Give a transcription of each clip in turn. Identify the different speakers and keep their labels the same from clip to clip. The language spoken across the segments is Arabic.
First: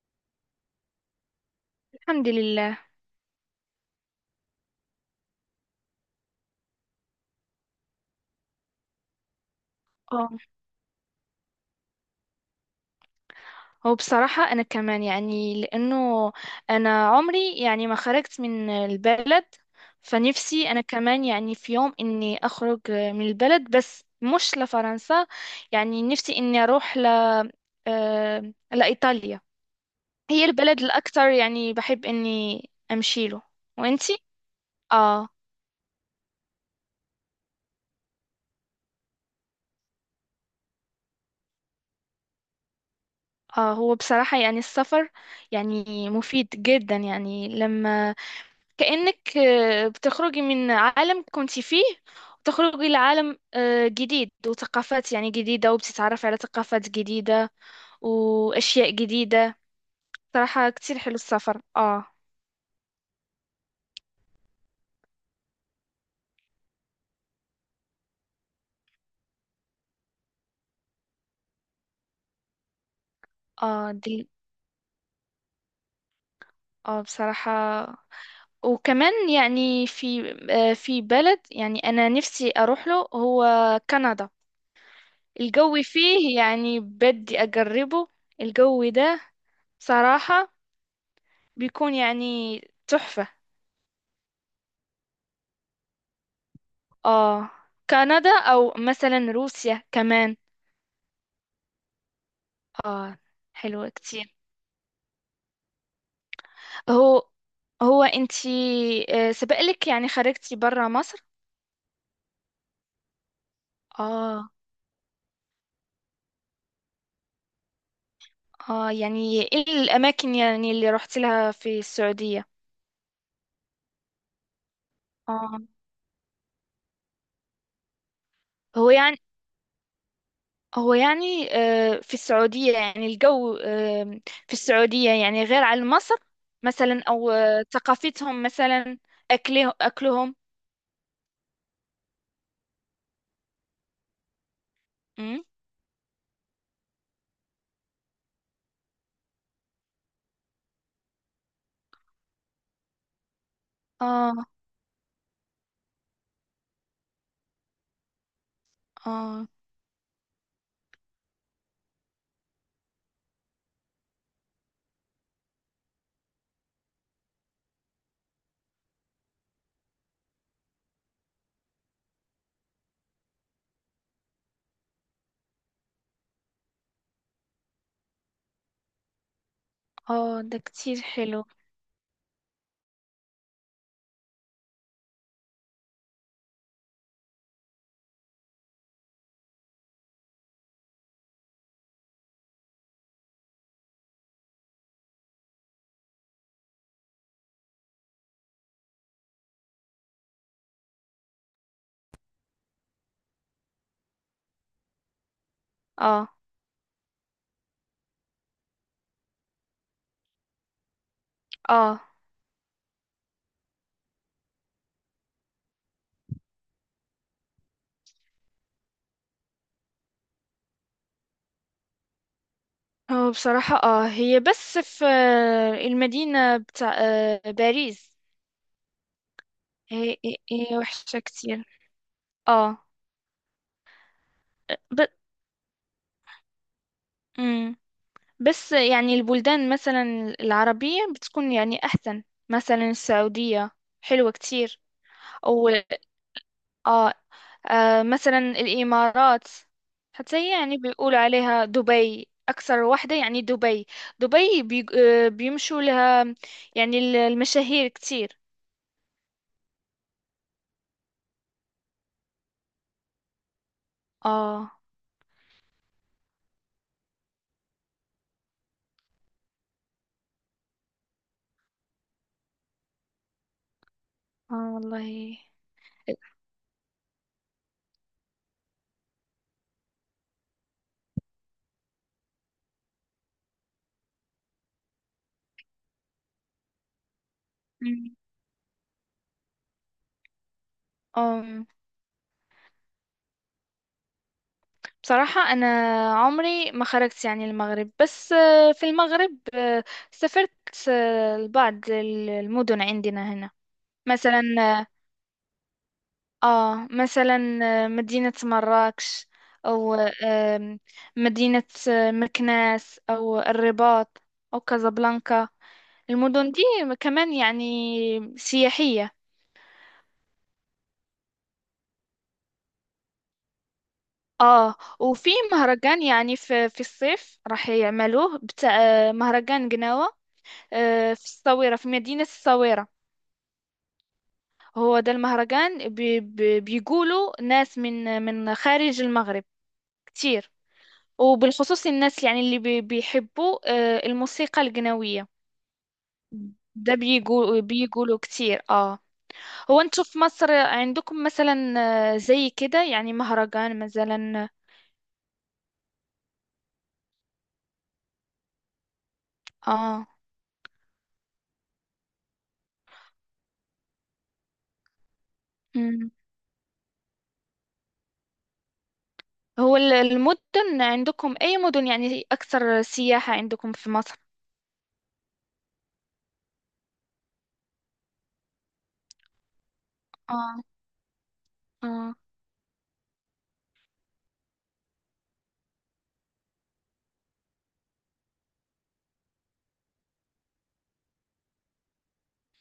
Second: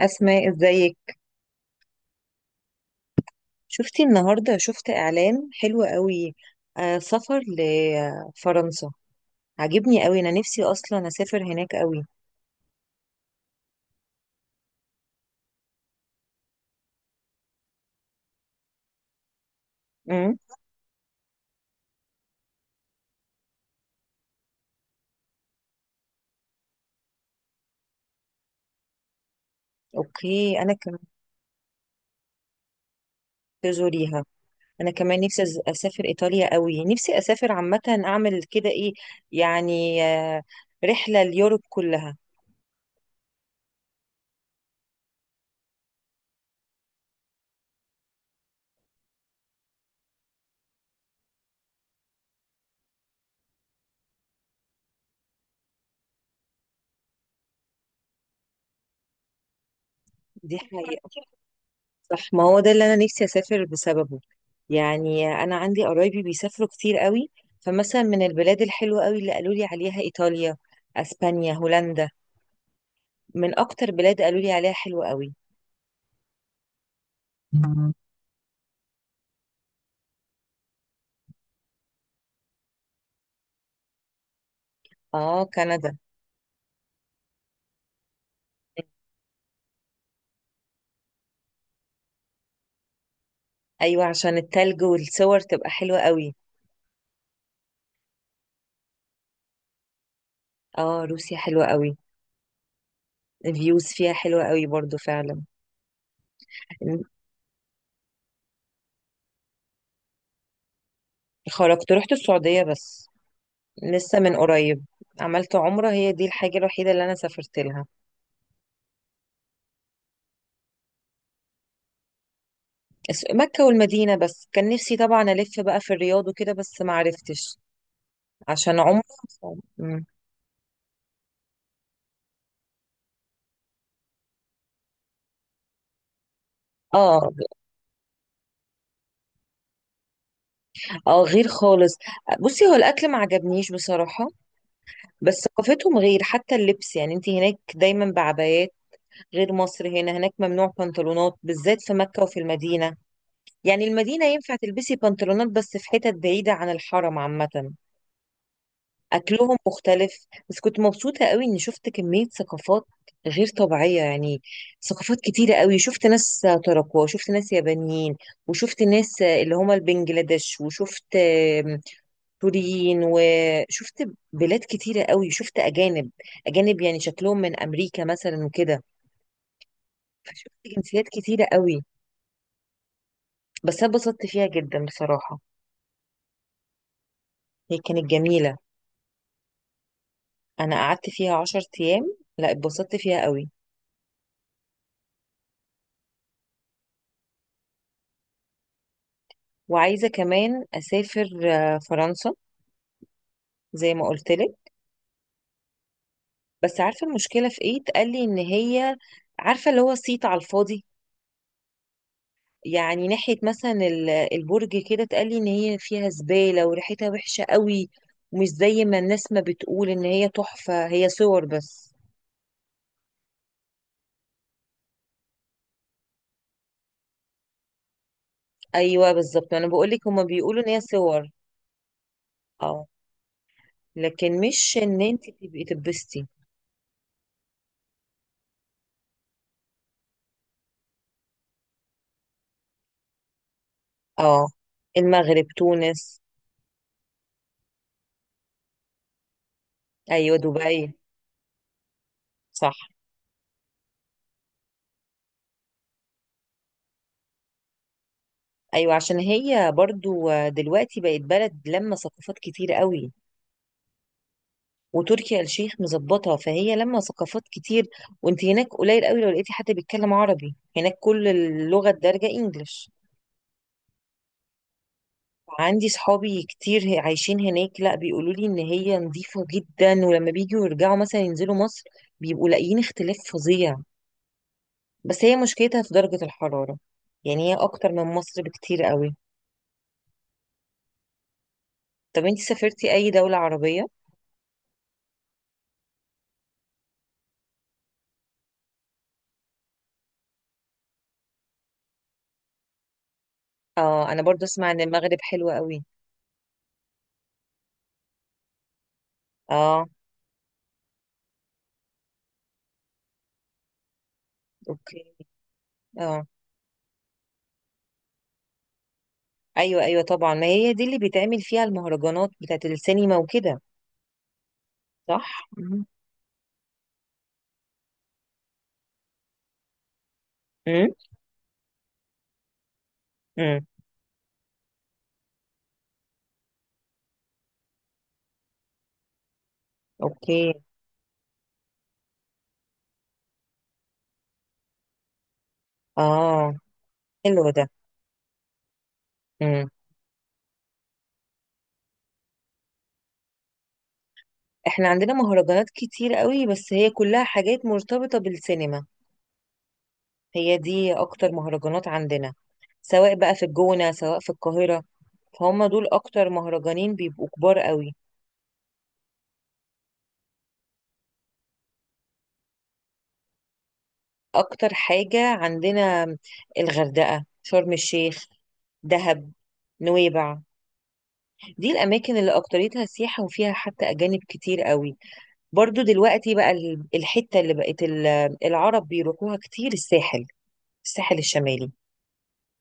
Speaker 1: أسماء، ازيك؟
Speaker 2: الحمد لله.
Speaker 1: شفتي النهاردة؟ شفت إعلان حلو قوي. آه، سفر لفرنسا. عجبني قوي،
Speaker 2: اه
Speaker 1: أنا نفسي أصلا أسافر هناك قوي.
Speaker 2: هو بصراحة أنا كمان، يعني لأنه أنا عمري يعني ما خرجت من البلد،
Speaker 1: امم.
Speaker 2: فنفسي أنا كمان يعني في يوم إني أخرج من البلد بس مش لفرنسا. يعني نفسي إني أروح ل لإيطاليا. هي
Speaker 1: أوكي، أنا
Speaker 2: البلد
Speaker 1: كمان.
Speaker 2: الأكثر يعني بحب إني أمشي له. وإنتي؟
Speaker 1: تزوريها. أنا كمان
Speaker 2: آه
Speaker 1: نفسي أسافر إيطاليا قوي، نفسي أسافر عامة، أعمل كده إيه. يعني رحلة اليوروب كلها.
Speaker 2: هو بصراحة يعني السفر يعني مفيد جدا، يعني لما كأنك بتخرجي من عالم كنت فيه وتخرجي لعالم جديد وثقافات يعني جديدة، وبتتعرفي على ثقافات جديدة وأشياء جديدة.
Speaker 1: دي
Speaker 2: صراحة كتير حلو
Speaker 1: حقيقة.
Speaker 2: السفر، اه.
Speaker 1: صح، ما هو ده اللي انا نفسي اسافر بسببه. يعني انا عندي قرايبي بيسافروا كتير قوي. فمثلا من البلاد الحلوه قوي اللي قالوا لي عليها ايطاليا، اسبانيا، هولندا. من
Speaker 2: اه
Speaker 1: اكتر
Speaker 2: دي،
Speaker 1: بلاد قالوا لي عليها حلوه قوي.
Speaker 2: اه بصراحة.
Speaker 1: مم.
Speaker 2: وكمان يعني في في بلد يعني أنا نفسي أروح له، هو كندا.
Speaker 1: اه،
Speaker 2: الجو
Speaker 1: كندا.
Speaker 2: فيه يعني بدي أجربه، الجو ده صراحة بيكون يعني تحفة.
Speaker 1: ايوه، عشان التلج والصور تبقى حلوه قوي.
Speaker 2: اه، كندا او مثلا روسيا كمان.
Speaker 1: اه، روسيا حلوه قوي.
Speaker 2: اه،
Speaker 1: الفيوز
Speaker 2: حلو
Speaker 1: فيها
Speaker 2: كتير.
Speaker 1: حلوه قوي برضو فعلا.
Speaker 2: هو هو انتي سبقلك يعني خرجتي برا مصر؟
Speaker 1: خرجت، رحت السعوديه بس، لسه من
Speaker 2: اه.
Speaker 1: قريب. عملت عمره، هي دي الحاجه الوحيده اللي انا سافرت لها.
Speaker 2: اه، يعني ايه الاماكن يعني اللي رحت لها في السعودية؟
Speaker 1: مكة والمدينة بس، كان نفسي طبعا ألف
Speaker 2: اه.
Speaker 1: بقى في الرياض وكده، بس ما عرفتش عشان
Speaker 2: هو
Speaker 1: عمري.
Speaker 2: يعني
Speaker 1: مم.
Speaker 2: هو يعني في السعودية يعني الجو في السعودية يعني غير عن مصر مثلا، او
Speaker 1: اه.
Speaker 2: ثقافتهم مثلا، اكله اكلهم.
Speaker 1: اه، غير خالص. بصي، هو الأكل ما عجبنيش بصراحة. بس
Speaker 2: مم.
Speaker 1: ثقافتهم غير، حتى اللبس، يعني انت هناك دايما بعبايات، غير مصر. هنا هناك ممنوع بنطلونات بالذات في مكة وفي المدينة. يعني المدينة
Speaker 2: اه،
Speaker 1: ينفع تلبسي بنطلونات بس في حتت بعيدة عن الحرم عامة.
Speaker 2: اه.
Speaker 1: اكلهم مختلف، بس كنت مبسوطه قوي اني شفت كميه ثقافات غير طبيعيه يعني. ثقافات كتيره قوي، شفت ناس تراكوة، شفت ناس يابانيين، وشفت ناس اللي هما البنجلاديش، وشفت سوريين، وشفت بلاد كتيره قوي، شفت اجانب. اجانب يعني شكلهم من امريكا مثلا وكده.
Speaker 2: اه
Speaker 1: فشفت
Speaker 2: ده كتير
Speaker 1: جنسيات
Speaker 2: حلو.
Speaker 1: كتيره قوي. بس انا اتبسطت فيها جدا بصراحه، هي كانت جميله. انا قعدت فيها 10 ايام، لا اتبسطت فيها قوي. وعايزة كمان أسافر فرنسا، زي ما قلتلك.
Speaker 2: اه
Speaker 1: بس عارفة المشكلة في إيه؟ اتقالي إن هي، عارفة اللي هو صيت على الفاضي.
Speaker 2: اه،
Speaker 1: يعني ناحية مثلا البرج كده، اتقالي إن هي فيها زبالة وريحتها وحشة قوي، ومش زي ما الناس ما بتقول إن هي تحفة، هي صور بس.
Speaker 2: هو بصراحة اه، هي بس في المدينة بتاع باريس.
Speaker 1: أيوه، بالظبط، أنا بقولك
Speaker 2: هي,
Speaker 1: هما
Speaker 2: هي
Speaker 1: بيقولوا إن
Speaker 2: هي
Speaker 1: هي
Speaker 2: وحشة
Speaker 1: صور.
Speaker 2: كتير. اه.
Speaker 1: اه. لكن مش إن
Speaker 2: ب...
Speaker 1: أنت تبقي تبستي.
Speaker 2: مم. بس يعني البلدان مثلا العربية بتكون يعني أحسن، مثلا السعودية حلوة
Speaker 1: اه،
Speaker 2: كتير.
Speaker 1: المغرب،
Speaker 2: أو
Speaker 1: تونس.
Speaker 2: اه، مثلا الإمارات. حتى
Speaker 1: أيوه،
Speaker 2: هي يعني
Speaker 1: دبي.
Speaker 2: بيقولوا عليها دبي
Speaker 1: صح.
Speaker 2: أكثر واحدة، يعني دبي. دبي بي... بيمشوا لها يعني المشاهير كتير.
Speaker 1: ايوه، عشان هي برضو دلوقتي بقت بلد لما ثقافات كتير قوي،
Speaker 2: اه،
Speaker 1: وتركي آل الشيخ مظبطها، فهي لما ثقافات كتير. وانت هناك قليل قوي لو لقيتي حد بيتكلم عربي هناك، كل اللغة الدارجة انجلش.
Speaker 2: اه والله.
Speaker 1: عندي صحابي كتير عايشين هناك، لا بيقولوا لي ان هي نظيفة جدا، ولما بيجوا يرجعوا مثلا ينزلوا مصر بيبقوا لاقيين اختلاف فظيع. بس هي مشكلتها في درجة الحرارة، يعني هي اكتر من
Speaker 2: مم.
Speaker 1: مصر بكتير قوي.
Speaker 2: أم،
Speaker 1: طب انت سافرتي اي دولة عربية؟
Speaker 2: بصراحة أنا عمري ما خرجت يعني المغرب، بس في المغرب سافرت لبعض المدن عندنا هنا.
Speaker 1: اه، انا
Speaker 2: مثلا
Speaker 1: برضو اسمع ان
Speaker 2: آه
Speaker 1: المغرب حلوة قوي.
Speaker 2: مثلا مدينة مراكش.
Speaker 1: اه.
Speaker 2: أو آم، مدينة مكناس أو الرباط أو
Speaker 1: اوكي.
Speaker 2: كازابلانكا.
Speaker 1: اه.
Speaker 2: المدن دي كمان يعني سياحية.
Speaker 1: ايوه، ايوه، طبعا، ما هي دي اللي بيتعمل فيها المهرجانات بتاعت السينما وكده.
Speaker 2: اه، وفي
Speaker 1: صح. مم.
Speaker 2: مهرجان يعني في الصيف راح يعملوه بتاع مهرجان قناوة،
Speaker 1: امم.
Speaker 2: في الصويرة، في مدينة الصويرة.
Speaker 1: امم.
Speaker 2: هو ده المهرجان بي بي بيقولوا ناس من خارج المغرب كتير،
Speaker 1: اوكي.
Speaker 2: وبالخصوص الناس يعني اللي بيحبوا الموسيقى القناوية.
Speaker 1: اه.
Speaker 2: ده
Speaker 1: حلو
Speaker 2: بيقول
Speaker 1: ده.
Speaker 2: بيقولوا كتير، اه.
Speaker 1: امم.
Speaker 2: هو انتوا في مصر عندكم مثلا زي كده يعني مهرجان مثلا؟
Speaker 1: احنا عندنا مهرجانات كتير قوي بس هي كلها حاجات مرتبطة بالسينما.
Speaker 2: اه،
Speaker 1: هي دي اكتر مهرجانات عندنا، سواء بقى في الجونة سواء في القاهرة، فهم دول اكتر مهرجانين بيبقوا كبار قوي.
Speaker 2: هو المدن عندكم أي مدن يعني أكثر سياحة عندكم في مصر؟
Speaker 1: اكتر حاجة عندنا الغردقة، شرم الشيخ، دهب، نويبع.
Speaker 2: اه،
Speaker 1: دي
Speaker 2: اه،
Speaker 1: الأماكن اللي أكتريتها سياحة وفيها حتى أجانب كتير قوي. برضو دلوقتي بقى الحتة اللي بقت العرب بيروحوها كتير الساحل، الساحل الشمالي.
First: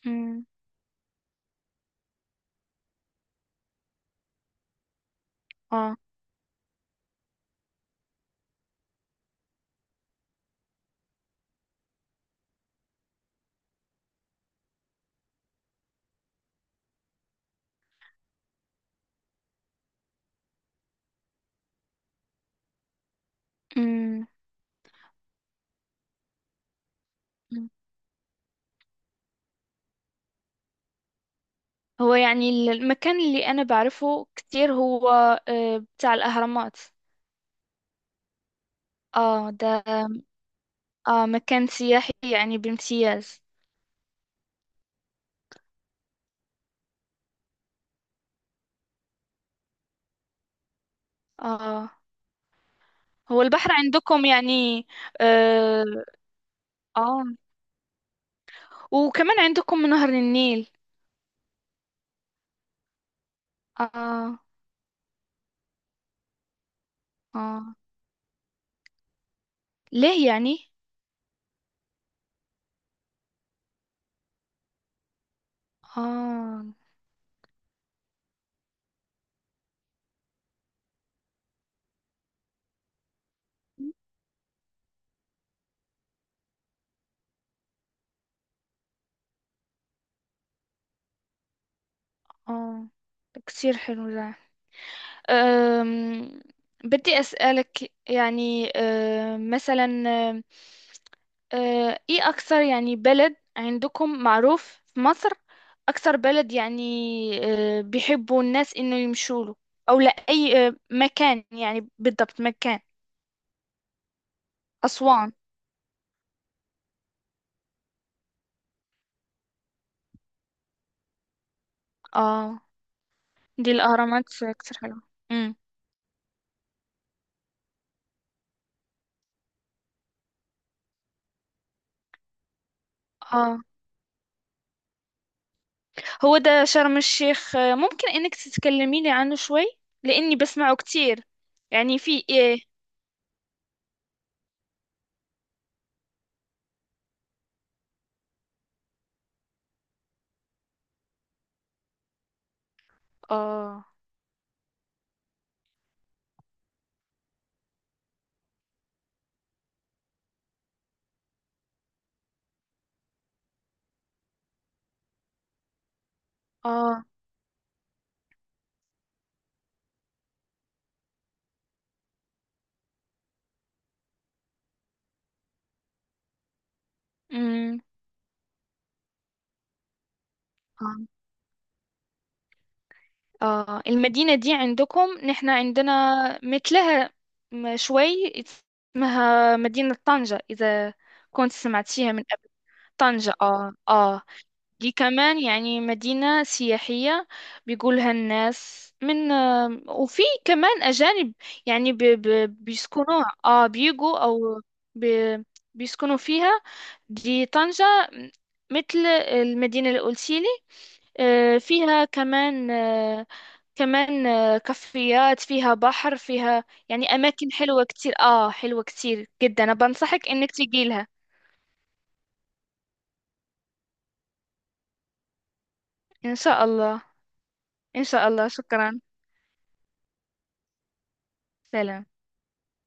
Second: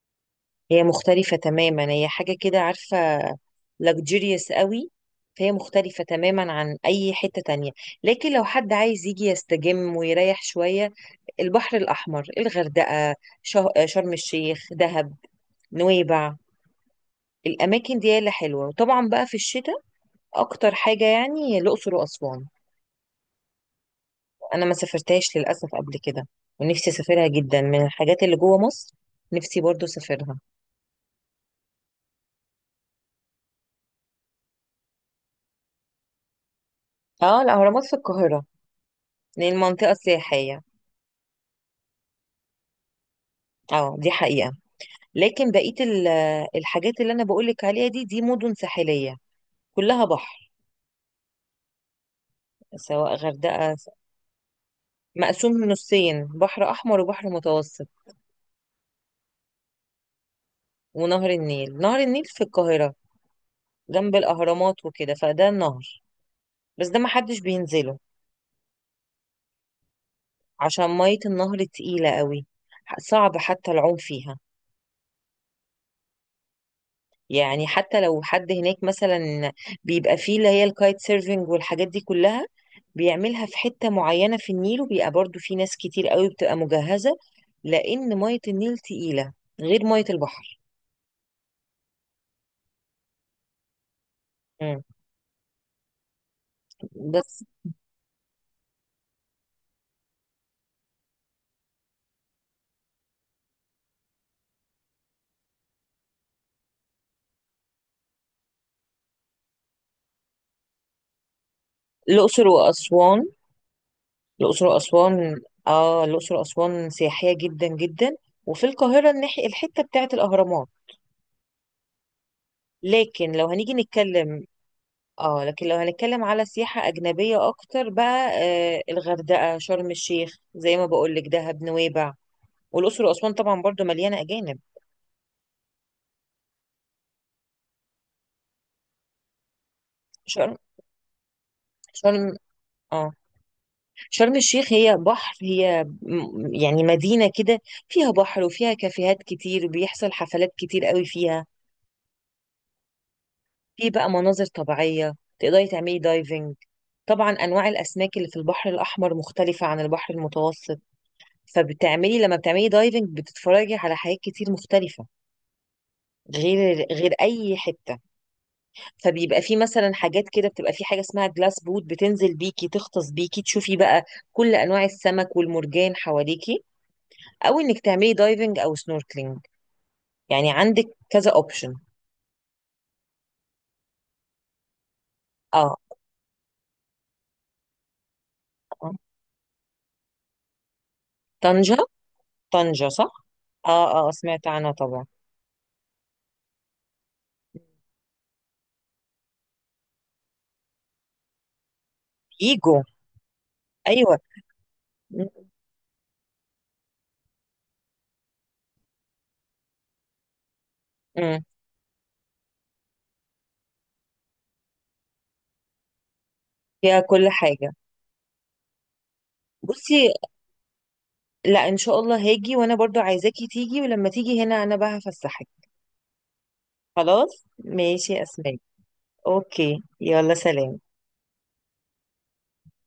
Speaker 2: امم،
Speaker 1: هي مختلفة تماما، هي حاجة كده، عارفة، luxurious قوي. فهي
Speaker 2: اه،
Speaker 1: مختلفة تماما عن أي حتة تانية. لكن لو حد عايز يجي يستجم ويريح شوية، البحر الأحمر، الغردقة، شرم الشيخ، دهب، نويبع، الأماكن دي اللي حلوة. وطبعا بقى في الشتاء اكتر حاجة يعني الاقصر واسوان.
Speaker 2: امم،
Speaker 1: انا ما سافرتهاش للاسف قبل كده، ونفسي اسافرها جدا
Speaker 2: أمم.
Speaker 1: من الحاجات اللي جوه مصر. نفسي برضو اسافرها.
Speaker 2: هو يعني المكان اللي أنا بعرفه كتير هو بتاع الأهرامات.
Speaker 1: اه، الاهرامات في القاهرة،
Speaker 2: اه
Speaker 1: لان
Speaker 2: ده،
Speaker 1: منطقة سياحية.
Speaker 2: اه مكان سياحي يعني بامتياز.
Speaker 1: اه، دي حقيقة. لكن بقية الحاجات اللي انا بقولك عليها دي مدن ساحلية، كلها بحر،
Speaker 2: اه،
Speaker 1: سواء
Speaker 2: هو البحر
Speaker 1: غردقة.
Speaker 2: عندكم يعني؟
Speaker 1: مقسوم
Speaker 2: اه،
Speaker 1: نصين، بحر احمر
Speaker 2: آه.
Speaker 1: وبحر متوسط.
Speaker 2: وكمان عندكم نهر النيل.
Speaker 1: ونهر النيل، نهر النيل في القاهرة جنب
Speaker 2: اه،
Speaker 1: الاهرامات وكده، فده النهر بس ده محدش
Speaker 2: اه،
Speaker 1: بينزله
Speaker 2: ليه يعني؟
Speaker 1: عشان مية النهر تقيلة قوي، صعب حتى العوم فيها.
Speaker 2: اه،
Speaker 1: يعني حتى لو حد هناك مثلا، بيبقى فيه اللي هي الكايت سيرفينج والحاجات دي كلها، بيعملها في حتة معينة في النيل، وبيبقى برضو في ناس كتير قوي بتبقى مجهزة، لأن مية النيل تقيلة غير مية البحر.
Speaker 2: اه، كتير حلو ده.
Speaker 1: مم.
Speaker 2: أم، بدي
Speaker 1: بس
Speaker 2: أسألك يعني، أم، مثلا، أم، أه، ايه اكثر يعني بلد عندكم معروف في مصر؟ اكثر بلد يعني أه، بيحبوا الناس انه يمشوا له، او لا اي أه، مكان يعني بالضبط
Speaker 1: الأقصر
Speaker 2: مكان؟
Speaker 1: وأسوان الأقصر
Speaker 2: اسوان.
Speaker 1: وأسوان آه، الأقصر وأسوان سياحية جدا جدا. وفي القاهرة الناحية الحتة بتاعت الأهرامات.
Speaker 2: اه،
Speaker 1: لكن لو
Speaker 2: دي
Speaker 1: هنيجي
Speaker 2: الاهرامات
Speaker 1: نتكلم،
Speaker 2: كتير حلوه.
Speaker 1: اه،
Speaker 2: امم،
Speaker 1: لكن لو هنتكلم على سياحة أجنبية أكتر بقى، الغردقة، شرم الشيخ، زي ما بقولك، دهب، نويبع، والأقصر وأسوان
Speaker 2: اه،
Speaker 1: طبعا برضو مليانة أجانب.
Speaker 2: هو ده شرم الشيخ أه، ممكن انك تتكلميني عنه شوي؟ لاني
Speaker 1: شرم.
Speaker 2: بسمعه كتير، يعني في
Speaker 1: شرم.
Speaker 2: ايه.
Speaker 1: اه. شرم الشيخ هي بحر، هي يعني مدينة كده، فيها بحر وفيها كافيهات كتير، وبيحصل حفلات كتير قوي فيها.
Speaker 2: اه،
Speaker 1: في بقى مناظر طبيعية، تقدري تعملي دايفنج. طبعا انواع الاسماك اللي في البحر الاحمر مختلفه عن البحر المتوسط، لما بتعملي دايفنج بتتفرجي على حاجات كتير مختلفه غير
Speaker 2: اه،
Speaker 1: غير اي حته. فبيبقى في مثلا حاجات كده، بتبقى في حاجه اسمها جلاس بوت، بتنزل بيكي تغطس بيكي تشوفي بقى كل انواع السمك والمرجان حواليكي، او
Speaker 2: امم،
Speaker 1: انك تعملي دايفنج او سنوركلينج، يعني عندك
Speaker 2: آه.
Speaker 1: كذا اوبشن.
Speaker 2: اه، المدينة دي عندكم نحن
Speaker 1: اه.
Speaker 2: عندنا مثلها شوي،
Speaker 1: آه.
Speaker 2: اسمها مدينة طنجة، إذا كنت
Speaker 1: طنجة.
Speaker 2: سمعتيها من قبل.
Speaker 1: طنجة، صح.
Speaker 2: طنجة، اه
Speaker 1: اه، اه،
Speaker 2: اه.
Speaker 1: سمعت عنها
Speaker 2: دي
Speaker 1: طبعا.
Speaker 2: كمان يعني مدينة سياحية، بيقولها الناس من آه، وفي كمان أجانب يعني ب ب
Speaker 1: ايجو.
Speaker 2: بيسكنوها، اه
Speaker 1: ايوه.
Speaker 2: بيجوا أو ب
Speaker 1: م-
Speaker 2: بيسكنوا فيها. دي طنجة مثل المدينة اللي قلتيلي.
Speaker 1: م.
Speaker 2: فيها كمان كافيات، فيها بحر، فيها
Speaker 1: فيها
Speaker 2: يعني
Speaker 1: كل
Speaker 2: أماكن
Speaker 1: حاجه.
Speaker 2: حلوة كتير، آه حلوة كتير جدا، أنا
Speaker 1: بصي،
Speaker 2: بنصحك إنك تجي لها.
Speaker 1: لا ان شاء الله هاجي، وانا برضو عايزاكي تيجي، ولما تيجي هنا انا بقى هفسحك.
Speaker 2: إن شاء الله.
Speaker 1: خلاص،
Speaker 2: إن
Speaker 1: ماشي يا
Speaker 2: شاء الله،
Speaker 1: اسماء.
Speaker 2: شكرا.
Speaker 1: اوكي، يلا، سلام.
Speaker 2: سلام.